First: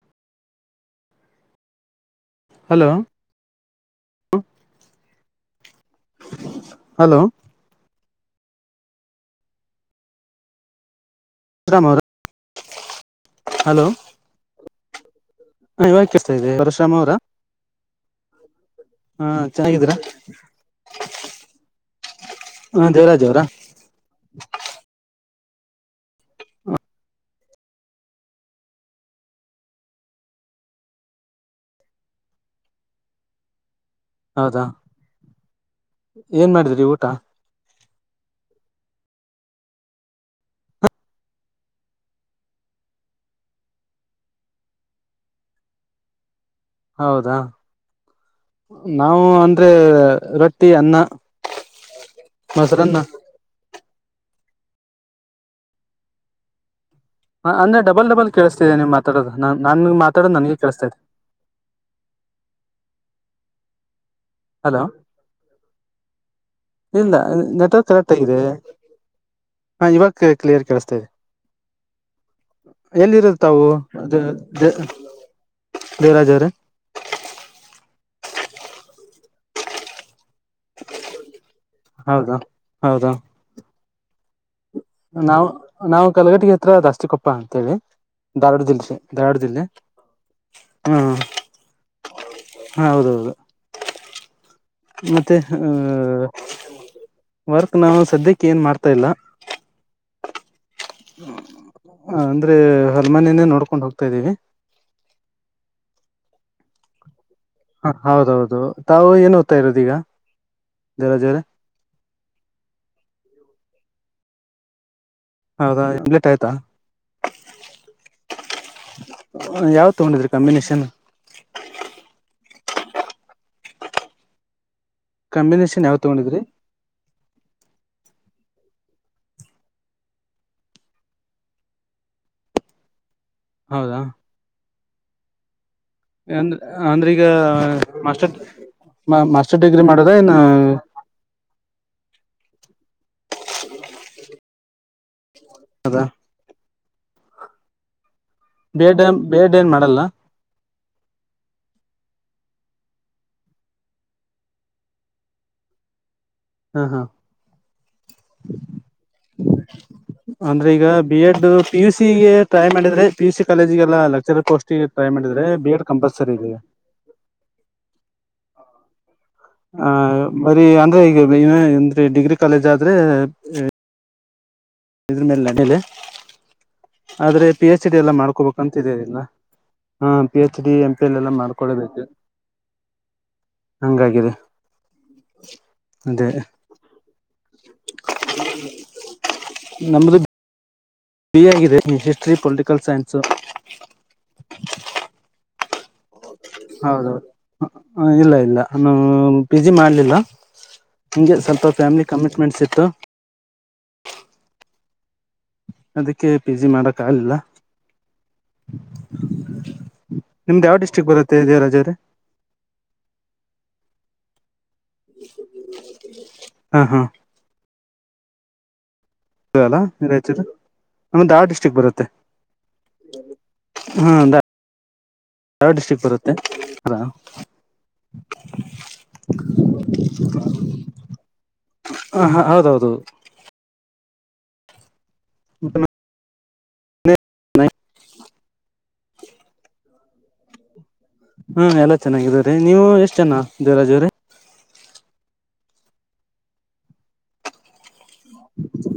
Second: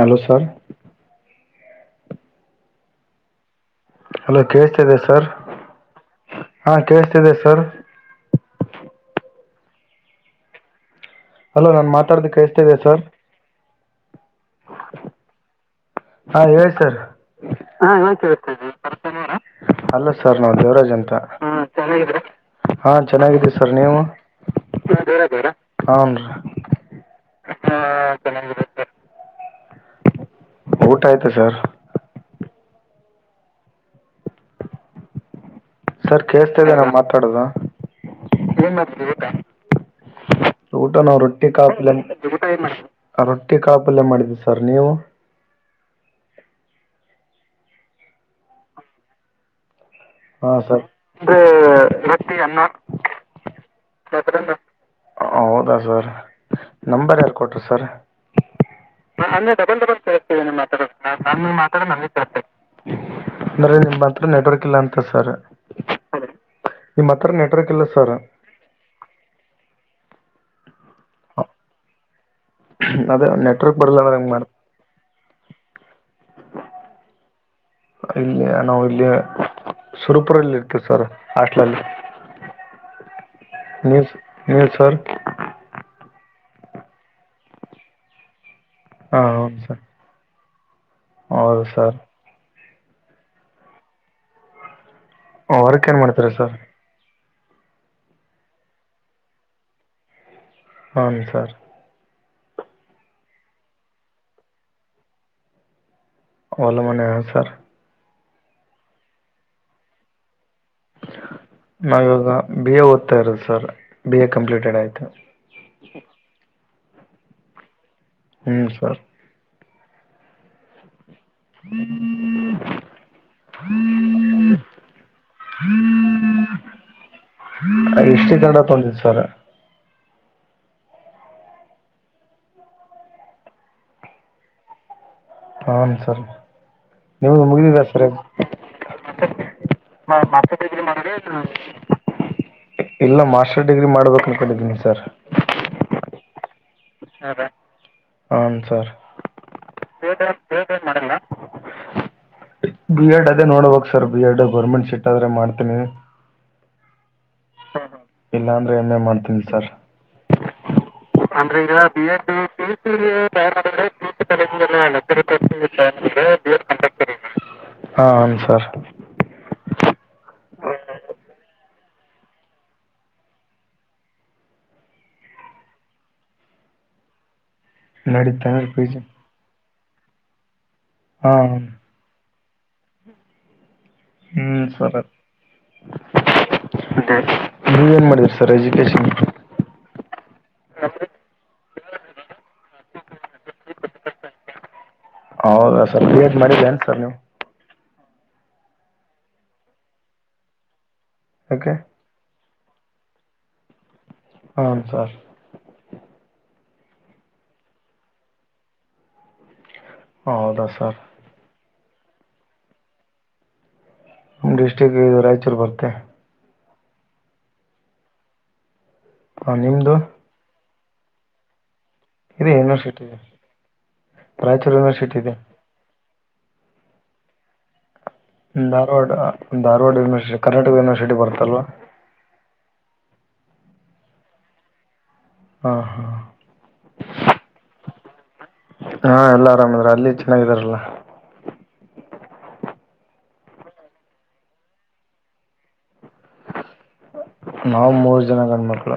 Hello sir. Hello. Hello ಕೇಳ್ತಿದೆ sir ಹಾ hello ಕೇಳತಿದ್ದಿದೆ ಸರ್. ಅಲೋ ರಾಮ್ ನಾನ್ ಅವ್ರ ಮಾತಾಆಡೋದು ಕೇಳ್ತಿದ್ಯಾ ಸರ್. ಹಲೋ. ಇವಾಗ ಕೇಳ್ತಾ ಹಾ ಇದೆ ಹೇಳಿ ಪರಶುರಾಮ್ ಸರ್ ಅವರ ಹಾ ಹಾ ಕೇಳುತ್ತಿದೆ. ಹ ಚೆನ್ನಾಗಿದ್ದೀರಾ ಅಲ್ಲ ಸರ್ ನಾವ್ ದೇವರಾಜ್ ಅಂತ [inaudible] ಹಾ ದೇವರಾಜ್ ಅವರಾ ಚೆನ್ನಾಗಿದ್ದೀ ಸರ್ ನೀವು. ಹನ್ ಹ ಚೆನ್ನಾಗಿರುತ್ತ. ಊಟ ಆಯ್ತಾ ಸರ್. ಹೌದಾ. ಸರ್ ಏನ್ ಕೇಳ್ತಾ ಇದ್ದ ನಾ ಮಾಡಿದ್ರಿ ಊಟ ಮಾತಾಡದ [inaudible] ಊಟ ನಾವು ರೊಟ್ಟಿ ಕಾಪಲ್ ರೊಟ್ಟಿ ಕಾಪಲ್ಯ ಮಾಡಿದ್ದವಿ ಸರ್ ನೀವು. [inaudible] ಹೌದಾ ನಾವು ಅಂದ್ರೆ ಹಾ ರೊಟ್ಟಿ ಸರಿ ಅನ್ನ ಮೊಸರನ್ನ [unintelligible] ಹೌದಾ ಸರ್. ನಂಬರ್ ಎಲ್ಲಿ ಅ- ಕೊಟರು ಅಂದ್ರೆ ಸರ್ ಡಬಲ್ ಡಬಲ್ ಕೇಳಿಸ್ತಿದೆ ನೀವು ಮಾತಾಡೋದು ಅನ್ನೇ ನಾನ್ ಡಬಲ್ ನಾನ್ ಡಬಲ್ ಮಾತಾಡೋದು ಕ್ತೇವಿ ನನಗೆ ಮಾತ ಕೇಳಿಸ್ತಾ ಇದೆ ನ ಮಾತಾ. [unintelligible] ನಮ ತರ್ [inaudible] ಅಂದ್ರೆ ನಿಮತ್ರ ನೆಟ್ವರ್ಕ್ ಇಲ್ಲ ಹಲೋ ಅಂತ ಸರ್ ನಿಮ್ಮ ಇಲ್ಲ ಹತ್ರ ಇಲ್ಲ ನೆಟ್ವರ್ಕ್ ಕರೆಕ್ಟ್ ಸರ್ ಆಗಿದೆ ಹಾ ಇವಾಗ ಕ್ಲಿಯರ್ ಕೇಳಿಸ್ತಾ ಇದೆ. ಹಾ ಎಲ್ಲಿರುತ್ತ ತಾವು ಅಂದ್ರೆ ಅ ಹೆಂಗೆ ಮಾಡಿ ದೇವರಾಜರ. ಇಲ್ಲಿ ನಾವು ಇಲ್ಲಿ ಸುರಪುರಲ್ಲಿ ಇರ್ತೇವಿ ಸರ್ ಹಾಸ್ಟಲ್ ಲೀ. ಹೌದಾ ಹೌದಾ ನ್ಯೂಸ್ ನಾವು ನಾವು ಕಲಗಟ್ಟಿಗೆ ಹತ್ರ ದಾಸ್ತಿಕೊಪ್ಪ ಅಂತ ಹೇಳಿ ಧಾರವಾಡ ಜಿಲ್ಲೆ. ಹಾಂ ಧಾರವಾಡ ಹೌದು ಜಿಲ್ಲೆ ಸರ್ ಹೌದು ಸರ್. ಹ ಹೌದ ಹೌದು ಮತ್ತೆ ಆ. ವರ್ಕ್ ಏನು ಮಾಡ್ತೀರಾ ಸರ್ ವರ್ಕ್ ನಾವು ಸದ್ಯಕ್ಕೆ ಏನ್ ಮಾಡ್ತಾ ಇಲ್ಲ. ಹ್ಞೂ ಸರ್ ಹ್ಮ್ ಅಂದ್ರೆ ಹರಮನಿನೇ ನೋಡ್ಕೊಂಡ್ ಹೋಗ್ತಾದೀವಿ ಒಲ್ಲ ಮನೆ ಹ ಸರ್. ಹೌದೌದು ತಾವು ಏನ್ ಓದ್ತಾ ಇರೋದೀಗ ನಾವಿವವಾಗ ಬಿ ಎ ಓದ್ತಾ ಇರೋದು ಸರ್ ಬಿ ಎ ಕಂಪ್ಲೀಟೆಡ್ ಆಯ್ತು. ಹೌದಾ ಲೇಟ್ ಆಯ್ತಾ. ಹ್ಮ್ ಸರ್. ಯಾವ ತಗೊಂಡಿದ್ರಿ ಕಾಂಬಿನೇಷನ್. ಹ್ಮ್ ಕಾಂಬಿನೇಷನ್ ಯಾವ್ ತಗೊಂಡಿದ್ರಿ ಹ್ಮ್. ಹಿಸ್ಟರಿ ಕನ್ನಡ ತಗೊಂಡುಸರ್. ಹೌದಾ ಹ್ನ್ ಸರ್ ಅಂದ್ರ ಅಂದ್ರೆ ಈಗ ನಿವುದು ಮುಗಿದಿದಾ ಸರ್ ಅದು ಮಾಸ್ಟರ್ ಮಾಸ್ಟರ್ [unintelligible] ಡಿಗ್ರಿ ಮಾಡೋದ ಮಾಸ ಏನ ಮಾಡಿದ್ರೆ ಇಲ್ಲ ಮಾಸ್ಟರ್ ಡಿಗ್ರಿ ಮಾಡಬೇಕ ಅನ್ಕಟ್ಟಿದ್ದೀನಿ ಸರ್. ಅದಾ ಅದೇ ಹನ್ ಬಿ ಸರ ಎಡ್ ಬಿ ಎಡ್ ಏನ್ ಮಾಡಲ್ಲ ಏನ್ ಮಾಡಲ್ಲ ಬಿ ಎಡ್ ಅದೇ ನೋಡ್ಬಕ್ sir B Ed government seat ಆದ್ರೆ ಮಾಡ್ತೀನಿ. ಹ ಹಾ ಇಲ್ಲಾ ಅಂದ್ರೆ ಎಮ್ಮೆ ಮಾಡ್ತೀನಿ ಸರ್. ಅಂದ್ರೆ ಈಗ. ಬಿ ಎಡ್ ಅಂದ್ರೆ ಈಗ P U B C Ed P try U ಮಾಡಿದರೆ ಸಿಗೆ ಪಿ ಯು ಸಿ ಜಾಯ್ನ್ ಮಾಡಿದರೆ ಕಾಲೇಜಿಗೆಲ್ಲ ಪಿ ಲೆಕ್ಚರ್ ಪೋಸ್ಟ್ ಟ್ರ ಮಾಡ್ರರೆ ಬಿ ಎಡ್ ಕಂಪ್ ಡೇಡ್ಟೆ [unintelligible] ಹ [inaudible] ಹ ಹನ್ ಸರ್. ಆ ಬರೀ ಅಂದ್ರೆ ಈಗಂದೀ ಡಿಗ್ರಿ ಕಾಲೇಜ್ ಆದ್ರೆ ಇದ್ರ ಮೇಲೆ ನನಲೆ ಆದ್ರೆ. ಪಿ ಹೆಚ್ ಡಿ ಎಲ್ಲ ನಡೀತಾ ಮಾಡ್ಕೋಬೇಕಂತ ಪಿ ಇದೇ ಜಿ ಇಲ್ಲ ಹಾ P H D M P L ಎಲ್ಲ ಹಾಂ ಮಾಡ್ಕೊಬೇಕು. ಹ್ಮ್ ಸರತ್. ಅದೇ ಮತ್ತ ನೀವ ಏನ್ ಮಾಡಿದೀರಿ ಸರ್ ಎಜುಕೇಶನ್ ಬಿಎ ಆಗಿದೆ ಹಿಸ್ಟ್ರಿ ಪೊಲಿಟಿಕಲ್ ಸೈನ್ಸು. ಸಿಯತ ಮಾಡ ಬನ್ ಸರ್ ನೀವು. ಇಲ್ಲ ಇಲ್ಲ ನ ಪಿ ಜಿ ಮಾಡ್ಲಿಲ್ಲ ನಿಂಗೆ ಸ್ವಲ್ಪ ಓಕೆ ಫ್ಯಾಮಿಲಿ ಕಮಿಟ್ಮೆಂಟ್ಸ್ ಸಿ. ತ್. ಹ್ಂ ಸರ್ ಅದಕ್ಕೆ ಪಿ ಜಿ ಮಾಡಕ್ ಆಗ್ಲಿಲ್ಲ. ಹೌದಾ ನಿಮ್ದ ಯಾವ ಸರ್ ಡಿಸ್ಟ್ರಿಕ್ ಬರುತ್ತೆ ಜೇರಾಜೇ ನಮ್ಮ ಡಿಸ್ಟ್ರಿಕ್ ಇದು ರಾಯಚೂರು ಬರ್ತ್ತೆ. ಹಾ ಹಾ ಹಾಂ ನಿಮ್ಮದು [unintelligible] ನಮ್ ವಾ ಡಿಸ್ಟ್ರಿಕ್ ಬರುತ್ತೆ ಇದೆ ಯೂನಿವರ್ಸಿಟಿ ಇದೆ ಹಾ ರಾಯಚೂರು ಯೂನಿವರ್ಸಿಟಿ ಇದೆ. ಹ ಧಾರವಾಡ ಧಾರವಾಡ ಯನಿವರ್ಸಿಟಿ ಕರ್ನಾಟಕ ಯೂನಿವರ್ಸಿಟಿ ಬರ್ತಲ್ವಾ. ಹೌದೌದು ಹಾ ಹಾ ಹಾ ಎಲ್ಲಾ ಆರಾಮದ್ರ ಅಲ್ಲಿ. ಚೆನ್ನಾಗಿದಾರಲ್ಲ. ಹ್ಮ ಎಲ್ಲಾ ಚೆನ್ನಾಗಿದವ್ರೀ ನೀವು ಎಷ್ಟ ಜೆನ ದೇವರಾಜು ಅವರ ನಾವ್ ಮೂರ್ ಜನ ಗಂಡ್ಮಕ್ಳ.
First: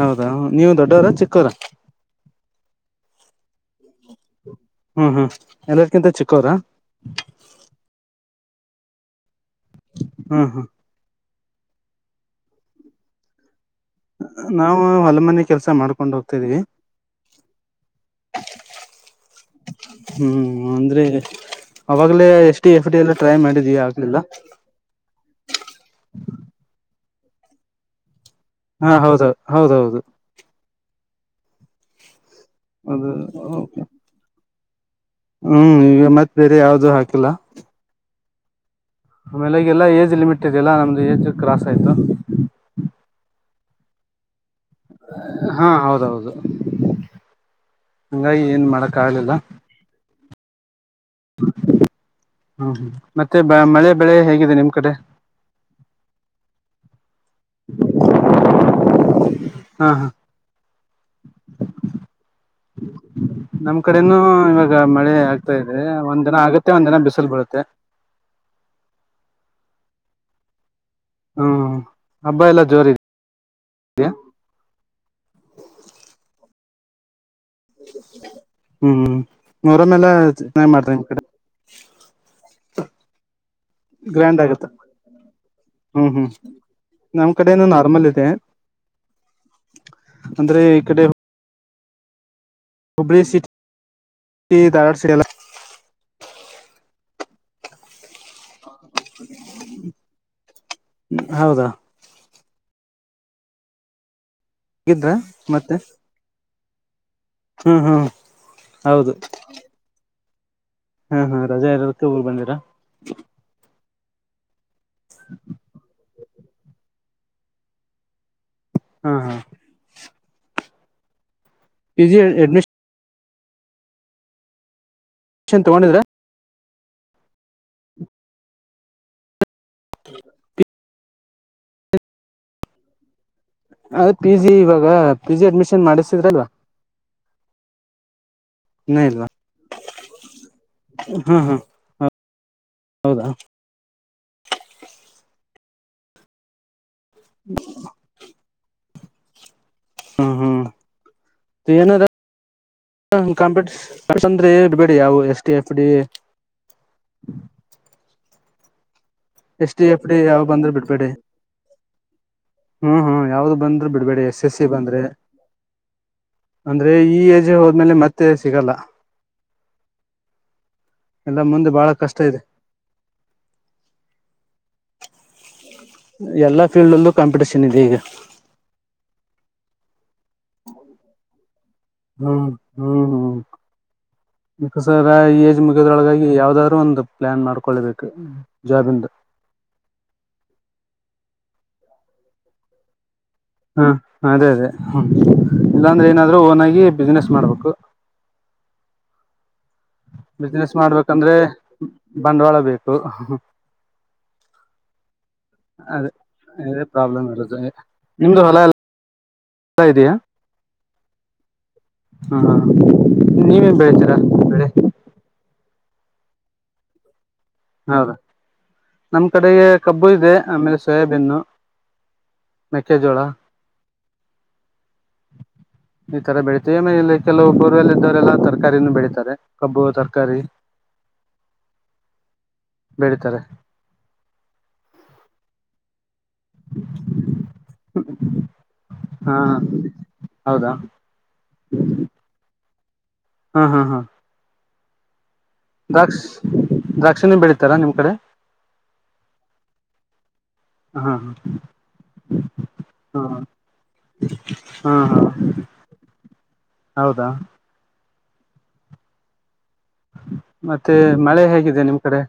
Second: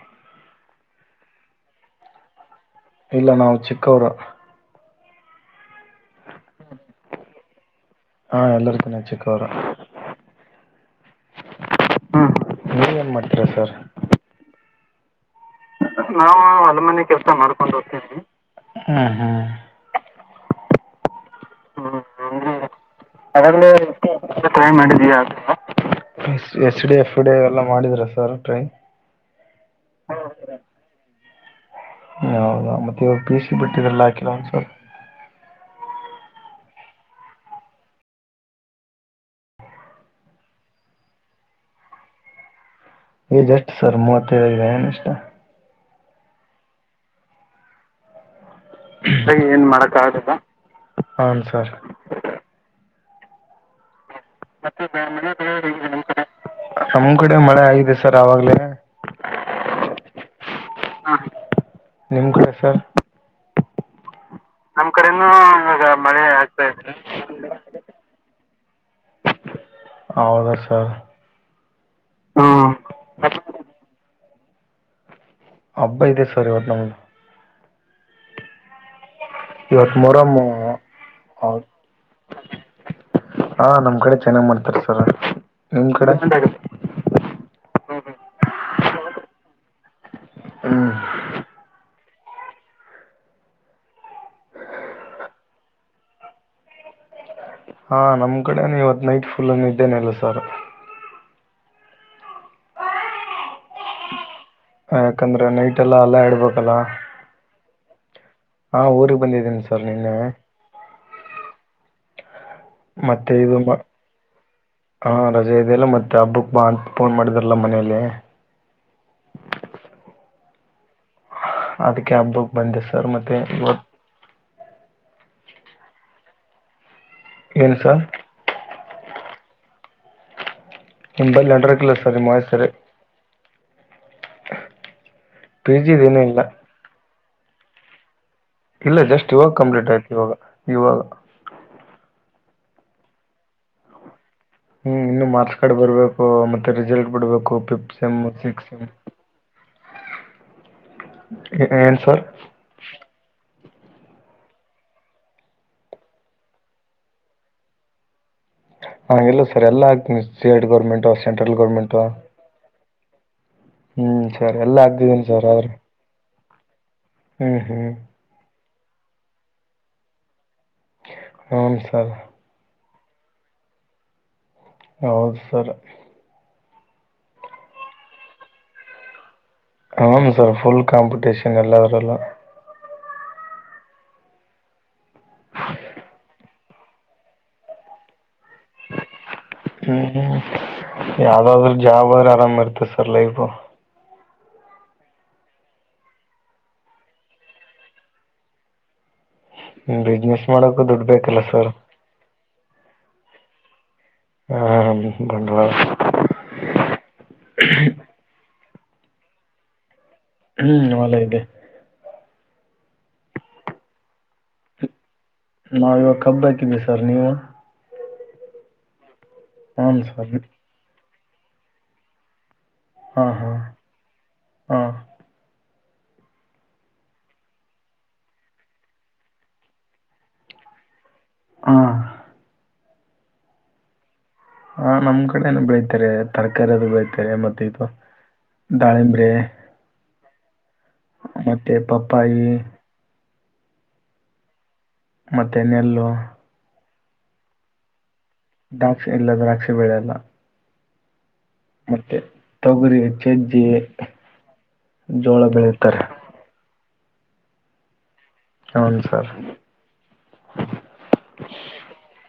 ಹೌದಾ ನೀವು ದೊಡ್ಡವರ ಚಿಕ್ಕವರ. ಇಲ್ಲ ನಾವು ಚಿಕ್ಕವರು. ಹ್ಮ್ ಹ್ಮ್ ಎಲ್ಲರ್ಕ್ಕಿಂತ ಚಿಕ್ಕೋರ. ಹಾ ಎಲ್ಲರ ತಿನ ಚಿಕ್ಕವರು. ಹಾ ಹಾ ಹ ನೀನ್ ಏನ್ ಮಾಡ್ತೀರಾ ಸರ್. ನಾವು ಹೊಲಮನೆಗೆ ನಾವು ಅಲ ಮನೆ ಕೆಲ್ಸ ಮಾಡ್ಕೊಂಡು ಹೋಗ್ತೇವಿ. ಹ್ಮ್ ಅಂದ್ರೆ ಅವಾಗ್ಲೇ ಹ್ಮ್ ಎಸ್ ಟಿ ಎಫ್ ಡಿ ಎಲ್ಲ ಟ್ರೈ ಮಾಡಿದ್ವಿ ಆಗ್ಲೇೈ ಆಗ್ಲಿಲ್ಲ [inaudible] ಮಾಡಿದೀಯಾ. ಎಸ್ ಡಿ ಎಫ ಡಿ ಎಲ್ಲ ಮಾಡಿದ್ರ ಸರ್. ಟ್ರೈ ಹಾ ಹೌದ -ಹೌದೌದು. ಹ ಹೌದಾ ಮತ್ತೆ ಅದು ಇವಾಗ ಪಿ ಸಿ ಬಿಟ್ಟಿದ್ರಲ್ಲ ಹಾಕಿಲ್ಲ ಒಂದುಸರ್. ಹ್ಮ್ ಈಗ ಮತ್ತ್ ಬೇರೆ ಯಾವ್ದು ಹಾಕಿಲ್ಲ. ಆಮೇಲೆ ಈ ಎಲ್ಲಾ ಏಜ್ ಲಿಮಿಟ್ ಇದೆ ಎಲ್ಲಾ ನಮ್ದು ಏಜ್ ಕ್ರಾಸ್ ಆಯ್ತು. ಸರ್ ಮೂವತ್ಯೆದಾ ಎಷ್ಟು ಹಾ ಹೌದೌದು ಹಂಗ ಏನ್ ಮಾಡಕ್ ಆಗ್ಲಿಲ್ಲ. ಏನ್ ಮಾಡಕ್ ಆಗಲ್ಲ ಹಾನ್ ಸರ್ ಹ್ಮ ಹ್ಮ ಮತ್ತೆ ಬ ಮಳೆ ಬೆಳೆ ಹೇಗಿದೆ ನಿಮ್ ಮತ್ತೆ ಕಡೆ [unintelligible] ಕಡೆ ಮಳೆ ಆಗಿದೆ ಸರ್ ಅವಾಗ್ಲೇ ಹಾ ಹ [inaudible] ನಿಮ್ ಕಡೆ ಸರ್ ನಮ್ ಕಡೆನು ನಮ್ ಕಡೆನೂ ಈವಾಗ ಮಳೆ ಆಗ್ತಾ ಆಗತ್ತೆ ಒಂದ್ ಇದೆ. ದಿನ ಬಿಸಿಲು ಬೀಳುತ್ತೆ ಹೌದಾ ಸರ್. ಹ್ಮ್ ಹಬ್ಬ ಎಲ್ಲಾ ಹ್ಮ್ ಜೋರ [inaudible] ಮತ್ತೆ ಹಬ್ಬ ಇದೆ ಸರ್ ಇತ್ತು ನಮದು. [inaudible] ಹ್ಮ್ ನೋರ ಇವತ್ತು ಮೆಲ್ಲ ಮೊಹರಮ್ ಚನಗ್ ಮಾಡ್ರಿ ನಿಮ ಕಡೆ. ಹೌದು ಹಾ ನಮ್ ಕಡೆ ಗ್ರ್ಯಾಂಡ್ ಚೆನ್ನಾಗ್ ಆಗುತ್ತೆ ಮಾಡ್ತಾರೆ ಸರ್ ನಿಮ್ ಹ್ಮ್ ಕಡೆ. ಹ್ಮ್ ನಮ್ ಕಡೆೆಯಿಂದ ನರ್ಮಲ್ ಇದೆ. ಹ್ಮ್ ಅಂದ್ರೆ ಈ ಹ್ಮ್ ಕಡೆ ಹುಬ್ಳ ಸಿಟಿ ದಾರವಾಡ ಸ್ಯೆಡೇಲ ಹಾ ನಮ್ ಕಡೆನು ಇವತ್ ನೈಟ್ ಫುಲ್ನ್ನು ನೀದ್ದೇನೆಲ್ಲ ಸರ್ ಹೌದಾ ಹೋಗಿದ್ರಾ ಯಾಕಂದ್ರೆ ಮತ್ತೆ ನೈಟ್ ಎಲ್ಲ ಅಲ್ಲಾ ಇಡ್ಬೇಕಲ್ಲ ಹ್ಮ್ ಹ್ಮ್ ಹಾ ಹೌದು ಊರಿಗೆಗ್ ಬಂದಿದ್ದೀನಿ ಸರ್ ನಿನ್ನ ಹಾ -ಹಾ ರಜಾ ಇರದಕ್ಕೆ ಹೋರಿಗ್ ಬಂದಿದಿರಾ. ಮತ್ತೆ ಇದು ಹಾ ರಜೆ ಇದೆಯಲ್ಲ ಮತ್ತೆ ಹಬ್ಬಕ್ ಬಾ ಅಂತ ಫೋನ್ ಮಾಡಿದಾರಲ್ಲ ಮನೆಯಲ್ಲಿ. ಹಾ ಹಾ ಅದ P G cab book admission ಬಂದೆ ಸರ್ ಮತ್ತೆ ಇವತ್ತು ಚನ್ ತಗೊಂಡಿದ್ರಾ ಏನ್ ಸರ್ ಹ [inaudible] ಎಂಬೈ ಎಂ [unintelligible] ಡರ ಕಲ್ಲ ಸರಿ ಮಸರ್. ಅದ ಪಿ ಜಿ ಇವಾಗ ಪಿ ಜಿ ಅಡ್ಮಿಷನ್ ಮಾಡಿಸಿದ್ರಲ್ವ ಇಲ್ಲ ಜಸ್ಟ್ ಇವಾಗ ಕಂಪ್ಲೀಟ್ ಆಯ್ತು ಇವಾಗ ಇವಾಗ ಹಾ- ಹಾ ಹ [inaudible] ಹೌದಾ ಹ್ಮ್ ಇನ್ನು ಮಾರ್ಕ್ಸ್ ಕಾರ್ಡ್ ಬರ್ಬೇಕು ಮತ್ತೆ ರಿಸಲ್ಟ್ ಬಿಡ್ಬೇಕು ಫಿಫತ್ ಸೆಮ್ ಸಿಕ್ಸ್ತ್ ಸೆಮ್ ಹ್ಮ್ -ಹ್ಮ್ ಏನ್ ಏನದ ಸರ್ [inaudible] ಕಂಪಿಟೇಷನ್ ೆಬೇಡಿ ಯಾವವು ಎಸ್ ಡಿ ಎಫ್ ಡಿ ಹಗೆಲ್ಲ ಸರ್ ಎಸ್ ಎಲ್ಲ ಟಿ ಎಫ್ ಡಿ ಆಗ್ತೀನಿ ಯಾವ ಸ್ಟೇಟ್ ಬಂದ್ರೆ ಬಿಡ್ಬೇಡಿ ಗೌರ್ಮೆಂಟು ಸೆಂಟ್ರಲ್ ಗೌರ್ಮೆಂಟು ಹ್ಮ್ ಹ್ಮ್ ಯಾವ್ದು ಬಂದ್ರು ಬಿಡ್ಬೇಡಿ ಹ್ಮ್ ಎಸ್ ಸರ್ ಎಸ್ ಸಿ ಎಲ್ಲ ಬಂದ್ರೆ ಹಾಕ್ತಿದ್ದೀನಿ ಸರ್ ಆದ್ರೆ ಅಂದ್ರೆ ಈ ಏಜ್ ಹ್ಮ್ ಹ್ಮ್ ಹೋದ್ಮೇಲೆ ಮತ್ತೆ ಸಿಗಲ್ಲ ಎಲ್ಲ ಹ್ಞೂ ಮುಂದೆ ಬಹಳ ಸರ್ ಕಷ್ಟ ಇದೆ ಹೌದು ಸರ್ ಫೀಲ್ಡ್ಲ್ಲೂ ಕಾಂಪಿಟಷನ್ ಇದೆ ಈಗ ಹನ್ ಸರ್ ಫುಲ್ ಕಾಂಪಟೀಷನ್ ಎಲ್ಲರಲ್ಲ ಹ್ಮ್ ಹ್ಮ್ ಹ್ಮ್ ಮಸರ ಏಜ್ ಮುಗಿಯದ್ರೊಳಗಾಗಿ ಯಾವ್ದಾದ್ರು ಒಂದು ಪ್ಲಾನ್ ಮಾಡ್ಕೊಳ್ಬೇಕು ಜಾಬಿಂದು ಹ್ಮ್ ಹ್ಮ್ ಯಾವ್ದಾದ್ರರು ಜಾಬ್ ಆದ್ರೆ ಆರಾಮ ಇರ್ತ ಸರ್ ಲೈಫ್ ಹಾ ಅದೇ ಅದೇ ಹ ಇಲ್ಲಾಂದ್ರೆ ಏನಾದ್ರು ಓನ್ ಆಗಿ ಬಿಸ್ನೆಸ್ ಮಾಡ್ಬೇಕು [inaudible] ಬಿಸ್ನೆಸ್ ಮಾಡಕು ದುಡ್ ಮಾಡ್ಬೇಕಂದ್ರೆ ಬೇಕಲ್ಲ ಸರ್ ಬಂಡವಾಳ ಬೇಕು ಹ ಬಂಡವಾಳ ಅದೇ ಅದೆ ಪ್ರಾಬ್ಲಮ್ ಇರದು ನಿಮ್ದು ಹೊಲ ಎತ ಇದಯಾ ಹ್ಮ್ ಅವಲ ಇದೆ ಹಾ ನೀವೇ ಬೆಳ್ತೀರಾ ನಾವ ಇವಾಗ ಕಬ್ಬ ಹಾಕಿದೀವಿ ಸರ್ ನೀವು ಹೌದಾ ನಮ್ಮ ಕಡೆಗೆ ಹನ್ ಕಬ್ಬು ಇದೆ ಸರ್ ಆಮೇಲೆ ಸೋಯಾಬೀನ್ನು ಮೆಕ್ಕೆಜೋಳ ಹಾ ಹಾ ಹಾ ಹ ಈ ತರ ಬೆಳಿತವಿಮ ಇಲ್ಲಿ ಕೆಲವು ಗುರಲ್ಲ ಇದ್ದವರೆಲ್ಲ ತರಕಾರಿನೂ ಬೆಳಿತಾರೆ ಕಬ್ಬು ತರಕಾರಿ ಹ ಹಾ ಬಡಿತಾರೆ ಹಾ ನಮ್ ಕಡೆನ ಬೆಳತಾರೆ ತರಕಾರಿ ಅದು ಬಯ್ತಾರೆ ಮತ್ತೆ ಇದು ದಾಳಿಂಬ್ರೆ ಹಾ ಹೌದಾ ಮತ್ತೆ ಪಪ್ಪಾಯಿ ಹಾ ಹಾ ಹಾ ಮತ್ತೆನೆಲ್ಲು. ದ್ರಾಕ್ಷಿಣೆ ಬೆಳೀತಾರಾ ನಿಮ್ ಕಡೆ ದ್ರಾಕ್ಷಿ ಇಲ್ಲ ದ್ರಾಕ್ಷಿ ಬೆಳೆ ಯಲ್ಲ. ಹ್ಮ ಹಾ ಮತ್ತೆ ತೊಗರಿ ಹಾ ಚಜ್ಜಿ. ಹಾ ಜೋಳ ಬೆಳುತ್ತಾರೆ. ಹೌದಾ ಹೌನ್ ಸರ್. ಮತ್ತೆ ಮಳೆ ಹೇಗಿದೆ ನಿಮ್ ಕಡೆ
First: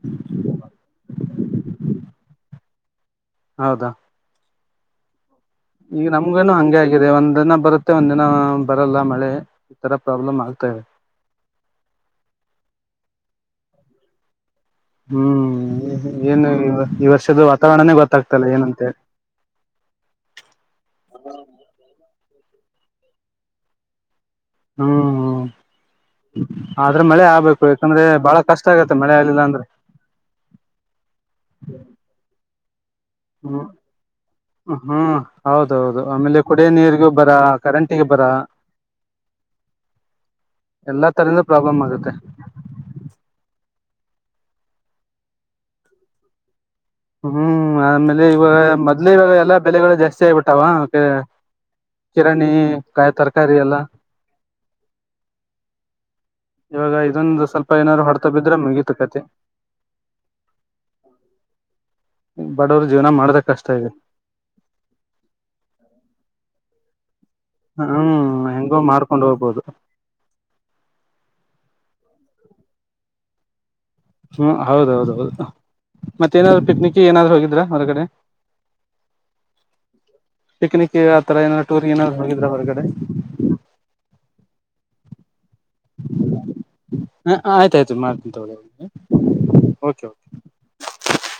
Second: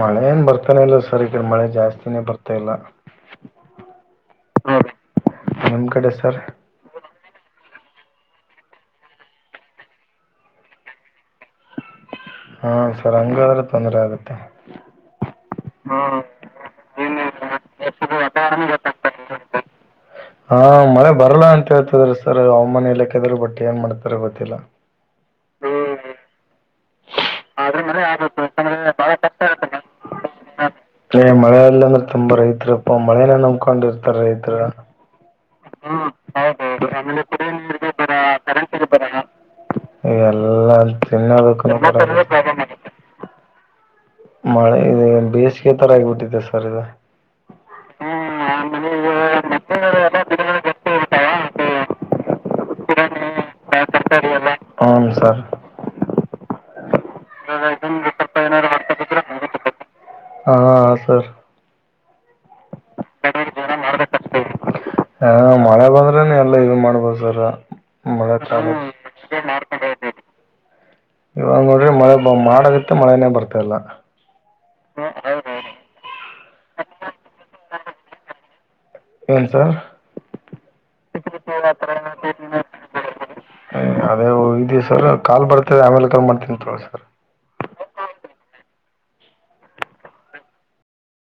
ಮಳೆ ಏನ್ ಬರ್ತಾನೆ ಇಲ್ಲ ಸರ್ ಈಡೆ ಮಳೆ ಜಾಸ್ತಿನೇ ಬರ್ತಾ ಇಲ್ಲ. ಹೌದಾ ಹಾ ಈಗ ನಮ್ಗೇನು ಹಂಗೆ ಆಗಿದೆ ಒಂದ ದನ ಬರು. ಮತ್ತೆ ಒಂದ್ ದಿನ ಬರಲ್ಲ ಮಳೆ ಈಥರ ಪ್ರಾಬ್ಲಮ್ ಆಗ್ತವೆ. ಹಾ ಸರ್ ಹಂಗಾದ್ರೆ ತೊಂದ್ರ ಆಗುತ್ತೆ. ಹ್ಮ್ ಏನು ಈ ವರ್ಷದ ವಾತಾವರಣನೇ ಗೊತ್ತಾಗ್ತಲ್ಲ ಏನಂತ ಹೇಳಿ ಹಾ ಮಳೆ ಬರಲ್ಲ ಅಂತ ಹೇಳ್ತದ್ರ ಸರ್ ಹವಾಮಾನ ಇಲಾಖೆ ಇದ್ರರು ಬಟ್ಟಿ ಏನ್ ಮಾಡ್ತ ಪರವತಿಲ್ಲ ಹ್ಮ್ ಹ್ಮ. ಆದ್ರೆ ಮಳೆ ಆಗ್ಬೇಕು ಯಾಕಂದ್ರೆ ಬಾಳ ಕಷ್ಟ ಆಗತ್ತ ಮಳೆ ಆಗ್ಲಿಲ್ಲ ಅಂದ್ರೆ. ಏ ಮಳೆಲ್ಲಾ ಅಂದ್ರೆ ತುಂಬಾ ರೈತಪ್ಪ ಮಳೆನ ಹ್ಮ್ ನಂಬಕೊಂಡಿರ್ತಾರ ರೈತ. ಹ್ಮ್ ಹೌದೌದು ಆಮೇಲೆ ಕುಡಿಯ ನೀರಿಗೂ ಬರ ಕುಡಿಯ ಕರೆಂಟಗ ಬರ. ಎಲ್ಲಾ ತರಿಂದ ಚಿನ್ನದಕ್ಕ ಪ್ರಾಬ್ಲಮ್ ಆಗುತ್ತೆ [unintelligible] ಮಳೆ ಇ ಬೇಸಿಗೆ ತರ ಆಗಿಬಿಟ್ಟಿದೆೆ ಸರ್ ಇದು ಹ್ಮ್ ಆಮೇಲೆ ಇವಾಗ ಮೊದ್ ಇವಾಗ ಎಲ್ಲಾ ಬೆಲೆಗಳು ಜಾಸ್ತಿ ಆಗ್ಬಿಟ್ಟಾವ. ಕಿರಾಣಿ ಕಾಯಿ ತರಕಾರಿ ಎಲ್ಲ [inaudible] ಹನ್ ಸರ್ ಇವಾಗ ಇದೊಂದು ಸ್ವಲ್ಪ ಹಾಂ ಏನಾದ್ರು ಹೊಡ್ತ ಬಿದ್ರೆ ಮುಗೀತುಕತಿ. ಹಾ ಸರ್. ಬಡವರು ಜೀವನ ಮಾಡದ ಕಷ್ಟ ಇದೆ [unintelligible] ಹ ಮಳೆ ಬಂದ್ರೇನ ಎಲ್ಲ. ಇದು ಮಾಡ್ಬೋದು ಸರ್ ಮಳೆ ಹ್ಮ ಚಾಲು ಹೆಂಗೋ ಮಾಡ್ಕೊಂಡ್ ಹೋಗ್ಬೋದು. ಮಾಡಗಿತ್ತ ಮಳೆನೇ ಬರ್ತಾ ಇಲ್ಲ ಹ್ಮ ಹೌದೌದ ಹ್ಮ್ ಹೌದು ಹೌದೌದು ಮತ್ತ ಏನಾದ್ರು ಪಿಕ್ನಿಕ್ ಏನಾದ್ರು ಹೋಗಿದ್ರಾ ಹೊರಗಡೆ. ಏನು ಸರ್ ಪಿಕ್ನಿಕ್ ಆತರ ಏನಾದ ಟೂರ್ ಥರ ಏನಾದ್ರು ಹೋಗಿದ್ರ ಹೊರಗಡೆ. ಹ ಸರ್ ಕಾಲ್ ಬರ್ತದೆ ಆಮೇಲೆ ಕಾಲ್ ಮಾಡ್ತೀನಿ ತೊಳ ಸರ್. [inaudible] ಮಾಡ್ತೀನಿ ತಗೋಳಿ ಓಕೆ ಓಕೆ